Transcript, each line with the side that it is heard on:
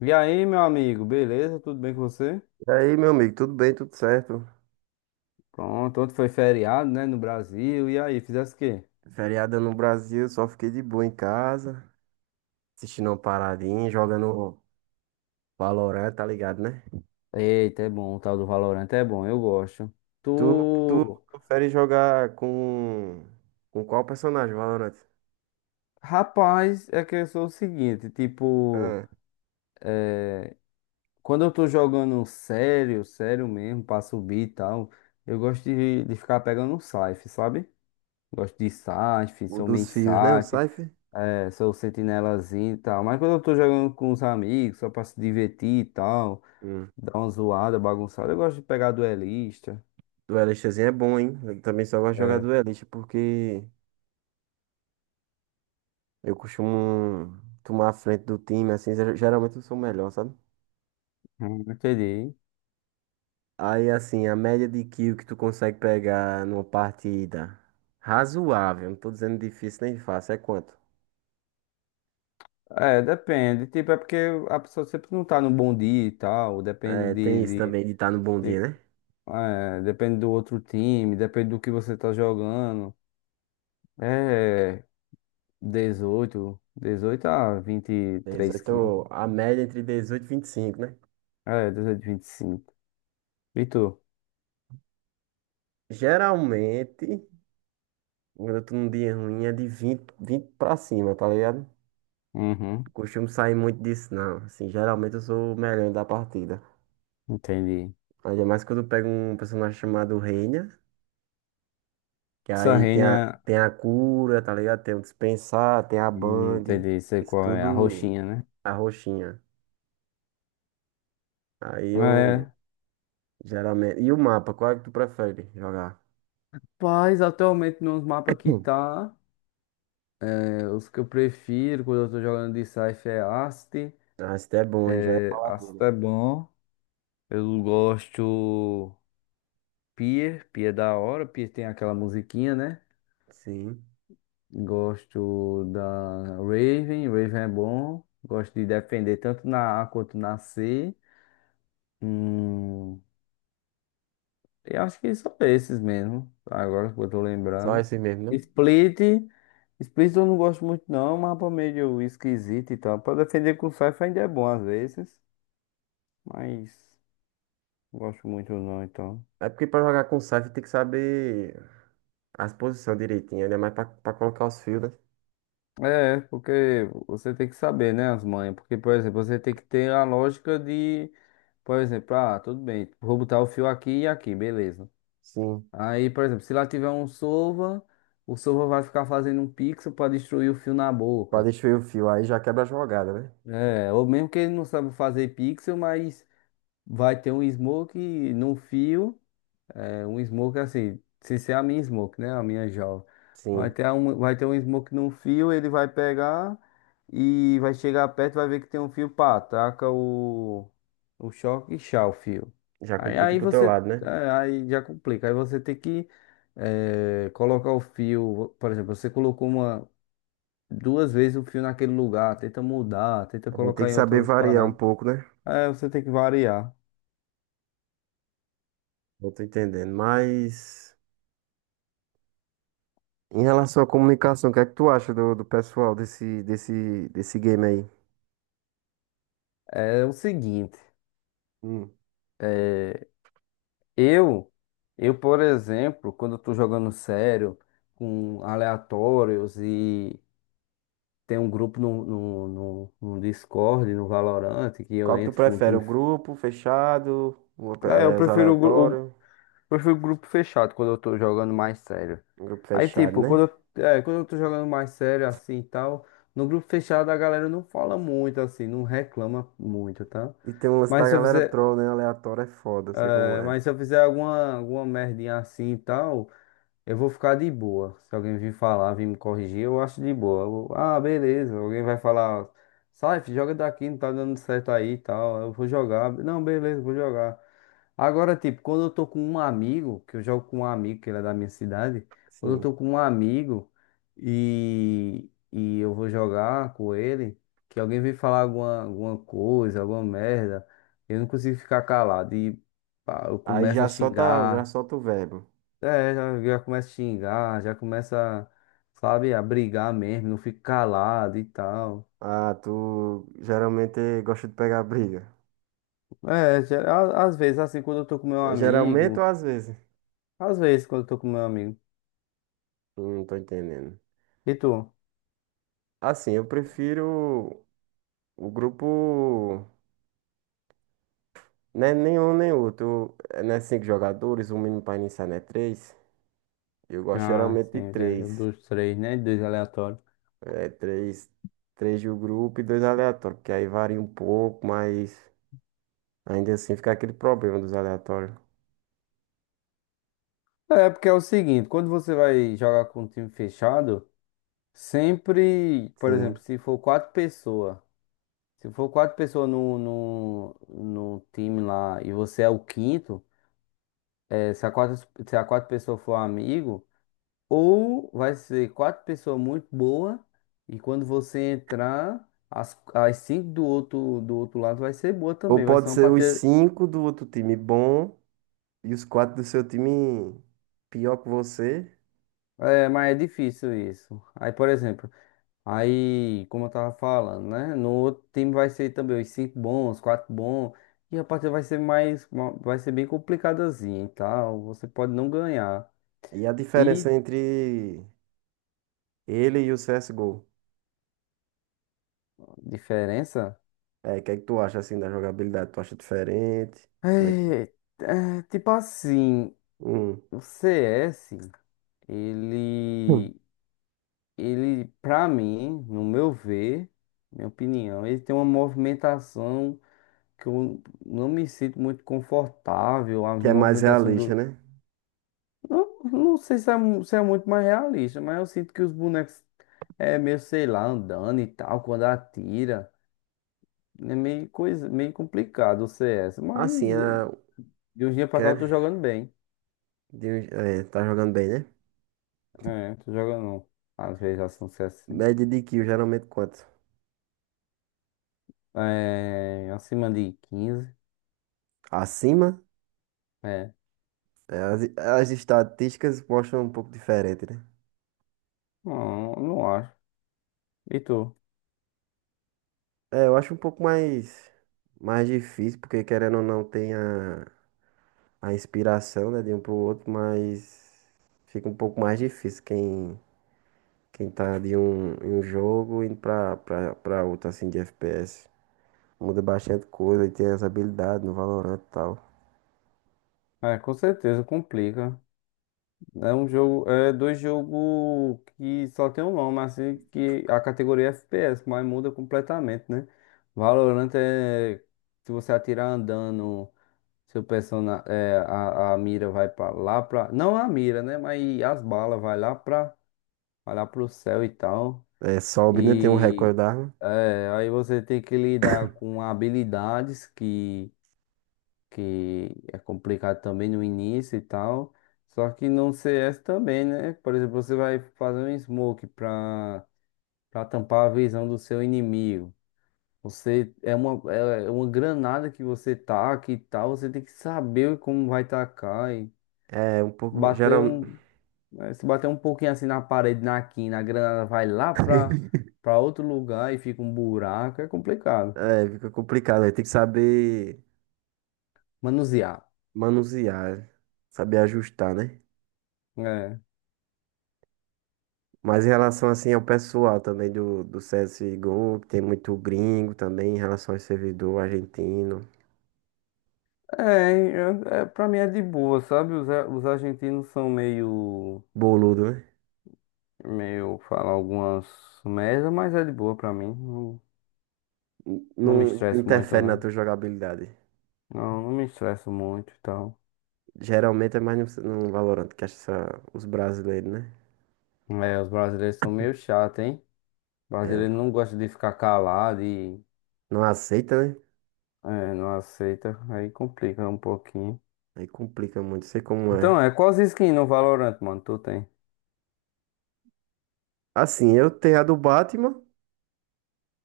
left: E aí, meu amigo, beleza? Tudo bem com você?
right: E aí, meu amigo, tudo bem, tudo certo?
left: Pronto, ontem foi feriado, né, no Brasil. E aí, fizesse o quê?
right: Feriado no Brasil, só fiquei de boa em casa, assistindo uma paradinha, jogando Valorant, tá ligado, né?
left: Eita, é bom, o tal do Valorant é bom, eu gosto.
right: Tu
left: Tu.
right: prefere jogar com qual personagem, Valorant?
left: Rapaz, é que eu sou o seguinte, tipo,
right: Ah,
left: quando eu tô jogando sério, sério mesmo, pra subir e tal, eu gosto de ficar pegando um Scythe, sabe? Gosto de Scythe,
right: o
left: sou main
right: dos fios, né? O
left: Scythe,
right: Cypher?
left: é, sou sentinelazinho e tal. Mas quando eu tô jogando com os amigos, só pra se divertir e tal.
right: Hum.
left: Dá uma zoada, bagunçada. Eu gosto de pegar duelista.
right: Duelistazinho é bom, hein? Eu também só gosto de jogar
left: É,
right: duelista porque eu costumo tomar a frente do time, assim, geralmente eu sou o melhor, sabe?
left: entendi.
right: Aí, assim, a média de kill que tu consegue pegar numa partida razoável, não tô dizendo difícil nem fácil, é quanto?
left: É, depende. Tipo, é porque a pessoa sempre não tá no bom dia e tal. Depende
right: É, tem isso também de estar no bom dia,
left: de-
right: né?
left: é, depende do outro time, depende do que você tá jogando. É 18 a 23 quilos.
right: 18, a média entre 18 e 25, né?
left: É, 18, 25. E cinco. E tu?
right: Geralmente, quando eu tô num dia ruim, é de vinte pra cima, tá ligado? Não
left: Uhum,
right: costumo sair muito disso, não. Assim, geralmente eu sou o melhor da partida.
left: entendi.
right: Ainda mais quando eu pego um personagem chamado Reyna. Que
left: Essa
right: aí
left: reina,
right: tem a cura, tá ligado? Tem o dispensar, tem a bang.
left: entendi, sei
right: Isso
left: qual é, a
right: tudo
left: roxinha, né?
right: a roxinha. Aí eu
left: É.
right: geralmente. E o mapa, qual é que tu prefere jogar?
left: Mas atualmente nos mapas que
right: Hum.
left: tá. É, os que eu prefiro quando eu tô jogando de Scythe é Ast.
right: Ah, esse é bom, hein? Já ia
left: É,
right: falar
left: Ast
right: dele.
left: é bom. Eu gosto Pier. Pier é da hora. Pier tem aquela musiquinha, né?
right: Sim.
left: Gosto da Raven. Raven é bom. Gosto de defender tanto na A quanto na C. Hum, eu acho que são esses mesmo. Agora que eu tô
right: Só
left: lembrando.
right: esse mesmo, né?
left: Split. Split eu não gosto muito, não. Mapa meio esquisito e tal. Pra defender com Scythe ainda é bom às vezes. Mas não gosto muito, não, então.
right: É porque pra jogar com Scythe tem que saber as posições direitinho, né? Mais pra colocar os fios, né?
left: É, porque você tem que saber, né, as manhas. Porque, por exemplo, você tem que ter a lógica de, por exemplo, ah, tudo bem, vou botar o fio aqui e aqui, beleza.
right: Sim.
left: Aí, por exemplo, se lá tiver um Sova, o Sova vai ficar fazendo um pixel para destruir o fio na
right: Pra
left: boca.
right: destruir o fio, aí já quebra a jogada, né?
left: É, ou mesmo que ele não sabe fazer pixel, mas vai ter um smoke no fio. É um smoke assim, se ser a minha smoke, né? A minha jaw. Vai
right: Sim.
left: ter um, vai ter um smoke num fio, ele vai pegar e vai chegar perto, vai ver que tem um fio, pá, taca o choque e chá o fio.
right: Já
left: Aí,
right: complica
left: aí
right: pro teu
left: você,
right: lado, né?
left: é, aí já complica. Aí você tem que colocar o fio, por exemplo, você colocou duas vezes o fio naquele lugar, tenta mudar, tenta
right: Aí tem
left: colocar
right: que
left: em
right: saber
left: outras
right: variar um
left: paradas.
right: pouco, né?
left: É, você tem que variar.
right: Eu tô entendendo. Mas. Em relação à comunicação, o que é que tu acha do pessoal desse game aí?
left: É o seguinte.
right: Hum.
left: é, Eu, eu, por exemplo, quando eu tô jogando sério, com aleatórios, e tem um grupo no Discord, no Valorant, que eu
right: Qual que tu
left: entro com o
right: prefere? O
left: time.
right: grupo fechado?
left: É, eu
right: Os
left: prefiro o, gru- o-
right: aleatórios?
left: prefiro o grupo fechado quando eu tô jogando mais sério.
right: O grupo
left: Aí,
right: fechado,
left: tipo,
right: né?
left: quando eu tô jogando mais sério assim e tal, no grupo fechado a galera não fala muito, assim, não reclama muito, tá?
right: E tem um lance da
left: Mas se eu
right: galera
left: fizer,
right: troll, né? Aleatório é foda, eu sei como
left: é,
right: é.
left: mas se eu fizer alguma merdinha assim e tal. Eu vou ficar de boa. Se alguém vir falar, vir me corrigir, eu acho de boa. Vou, ah, beleza. Alguém vai falar, sai, filho, joga daqui, não tá dando certo aí e tal. Eu vou jogar. Não, beleza, vou jogar. Agora, tipo, quando eu tô com um amigo, que eu jogo com um amigo, que ele é da minha cidade, quando eu tô
right: Sim.
left: com um amigo e eu vou jogar com ele, que alguém vem falar alguma coisa, alguma merda, eu não consigo ficar calado. E pá, eu
right: Aí
left: começo a
right: já
left: xingar.
right: solta o verbo.
left: É, já, começa a xingar, já começa, sabe, a brigar mesmo, não fica calado e tal.
right: Ah, tu geralmente gosta de pegar briga.
left: É, às vezes, assim, quando eu tô com meu
right: Geralmente ou
left: amigo,
right: às vezes?
left: às vezes quando eu tô com meu amigo.
right: Hum. Não tô entendendo.
left: E tu?
right: Assim, eu prefiro o grupo. Né, nenhum nem outro. É, né, cinco jogadores, o mínimo para iniciar, né? Três. Eu gosto
left: Ah,
right: geralmente
left: sim,
right: de
left: entendeu.
right: três.
left: Dos três, né? Dois aleatórios.
right: É, três do grupo e dois aleatórios. Porque aí varia um pouco, mas ainda assim fica aquele problema dos aleatórios.
left: É, porque é o seguinte, quando você vai jogar com um time fechado, sempre, por
right: Sim.
left: exemplo, se for quatro pessoas no time lá e você é o quinto, é, se a quatro, se a quatro pessoas for amigo. Ou vai ser quatro pessoas muito boas, e quando você entrar, as cinco do outro lado vai ser boa
right: Ou
left: também. Vai ser
right: pode
left: uma
right: ser os
left: partida.
right: cinco do outro time bom e os quatro do seu time pior que você.
left: É, mas é difícil isso. Aí, por exemplo, aí, como eu tava falando, né? No outro time vai ser também os cinco bons, quatro bons. E a partida vai ser mais. Vai ser bem complicadazinha e tal. Você pode não ganhar.
right: E a
left: E
right: diferença entre ele e o CSGO.
left: diferença?
right: É, o que é que tu acha assim da jogabilidade? Tu acha diferente? Como é que.
left: É, é, tipo assim, o CS,
right: Hum.
left: ele. ele, pra mim, no meu ver, minha opinião, ele tem uma movimentação que eu não me sinto muito confortável. A
right: Que é mais
left: movimentação
right: realista,
left: do.
right: né?
left: Não, não sei se é muito mais realista, mas eu sinto que os bonecos é meio, sei lá, andando e tal, quando atira. É meio coisa, meio complicado o CS, mas
right: Assim, a...
left: de um dia pra cá eu tô
right: quer
left: jogando bem.
right: de... um- é, tá jogando bem, né?
left: É, tô jogando, às vezes, ação CS, sim.
right: Média de kill, geralmente quanto?
left: É, acima de 15.
right: Acima?
left: É,
right: É, as estatísticas mostram um pouco diferente, né?
left: não, não acho. E tu?
right: É, eu acho um pouco mais difícil, porque querendo ou não tem a inspiração, né, de um pro outro, mas fica um pouco mais difícil quem tá de um, em um jogo indo pra outro, assim, de FPS. Muda bastante coisa e tem as habilidades no Valorant e tal.
left: É, com certeza, complica. É um jogo, é dois jogos que só tem um nome, assim, que a categoria é FPS, mas muda completamente, né? Valorant é se você atirar andando, seu personagem, a mira vai lá pra. Não a mira, né? Mas as balas vai lá pro céu e tal.
right: É, sobe, né? Tem um recorde
left: E
right: da arma.
left: aí você tem que lidar com habilidades que é complicado também no início e tal. Só que no CS também, né? Por exemplo, você vai fazer um smoke pra tampar a visão do seu inimigo. Você é uma granada que você taca e tal, você tem que saber como vai tacar e
right: É um pouco.
left: bater um, se bater um pouquinho assim na parede, na quina, a granada vai lá pra, pra outro lugar e fica um buraco, é complicado.
right: É, fica complicado. Aí tem que saber
left: Manusear.
right: manusear, saber ajustar, né?
left: Né?
right: Mas em relação assim ao pessoal também do CSGO, que tem muito gringo também, em relação ao servidor argentino,
left: É, é, pra mim é de boa, sabe? Os argentinos são meio,
right: boludo, né?
left: meio, falam algumas merda, mas é de boa pra mim. Não, não me
right: Não
left: estresso muito,
right: interfere na
left: não.
right: tua jogabilidade.
left: Não, não me estresso muito e tal.
right: Geralmente é mais no Valorant, que acha os brasileiros, né?
left: É, os brasileiros são meio chatos, hein? O
right: É,
left: brasileiro não gosta de ficar calado e
right: não aceita, né?
left: não aceita. Aí complica um pouquinho.
right: Aí complica muito, sei como é.
left: Então, quais skin no Valorant, mano? Tu tem?
right: Assim, eu tenho a do Batman,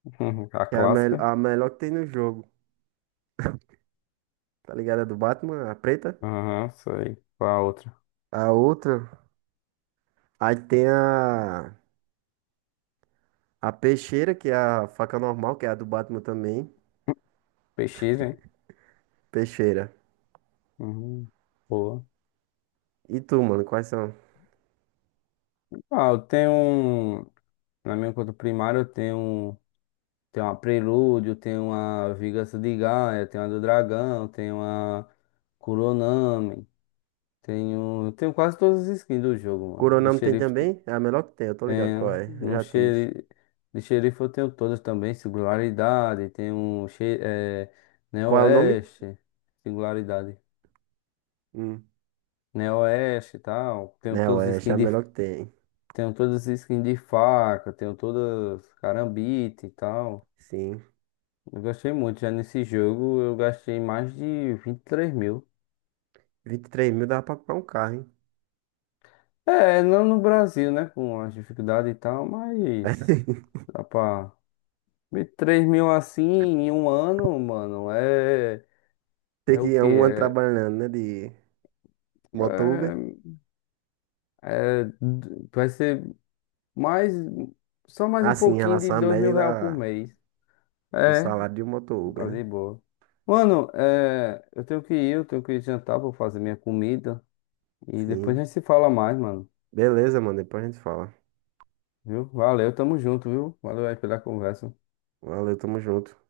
left: A
right: que é
left: clássica?
right: a melhor que tem no jogo. Tá ligado? A do Batman, a preta.
left: Aham, sei. Qual a outra?
right: A outra. Aí tem a. A peixeira, que é a faca normal, que é a do Batman também.
left: PX, hein?
right: Peixeira.
left: Uhum. Boa.
right: E tu, mano, quais são?
left: Ah, eu tenho um. Na minha conta primária tenho uma Prelúdio, tenho uma Vingança de Gaia, tenho uma do Dragão, tenho uma Kuronami, Tenho quase todas as skins do jogo, mano. De
right: Coronamo tem
left: xerife
right: também? É a melhor que tem, eu tô ligado qual
left: tenho.
right: é. Eu
left: No
right: já tive.
left: xeri- De xerife eu tenho todas também, singularidade, tenho
right: Qual é o nome?
left: Neo-Oeste, singularidade.
right: Hum.
left: Neo-Oeste e tal. Tenho
right: Não,
left: todas
right: é,
left: as
right: essa é
left: skins
right: a
left: de.
right: melhor que tem.
left: Tenho todas as skins de faca, tenho todas carambite e tal.
right: Sim.
left: Eu gastei muito. Já nesse jogo eu gastei mais de 23 mil.
right: 23 mil dá pra comprar um carro, hein?
left: É, não no Brasil, né? Com as dificuldades e tal, mas dá pra, 23 mil assim em um ano, mano, é.
right: Tem
left: É o
right: que é
left: quê?
right: um ano trabalhando, né? De moto Uber.
left: É, é- vai ser mais. Só mais
right: Ah,
left: um
right: sim, em
left: pouquinho de
right: relação à
left: 2 mil
right: média
left: real por
right: da,
left: mês.
right: do
left: É,
right: salário de um moto
left: tá
right: Uber, né?
left: de boa. Mano, eu tenho que ir jantar, vou fazer minha comida. E depois a
right: Sim.
left: gente se fala mais, mano.
right: Beleza, mano. Depois a gente fala.
left: Viu? Valeu, tamo junto, viu? Valeu aí pela conversa.
right: Valeu, tamo junto.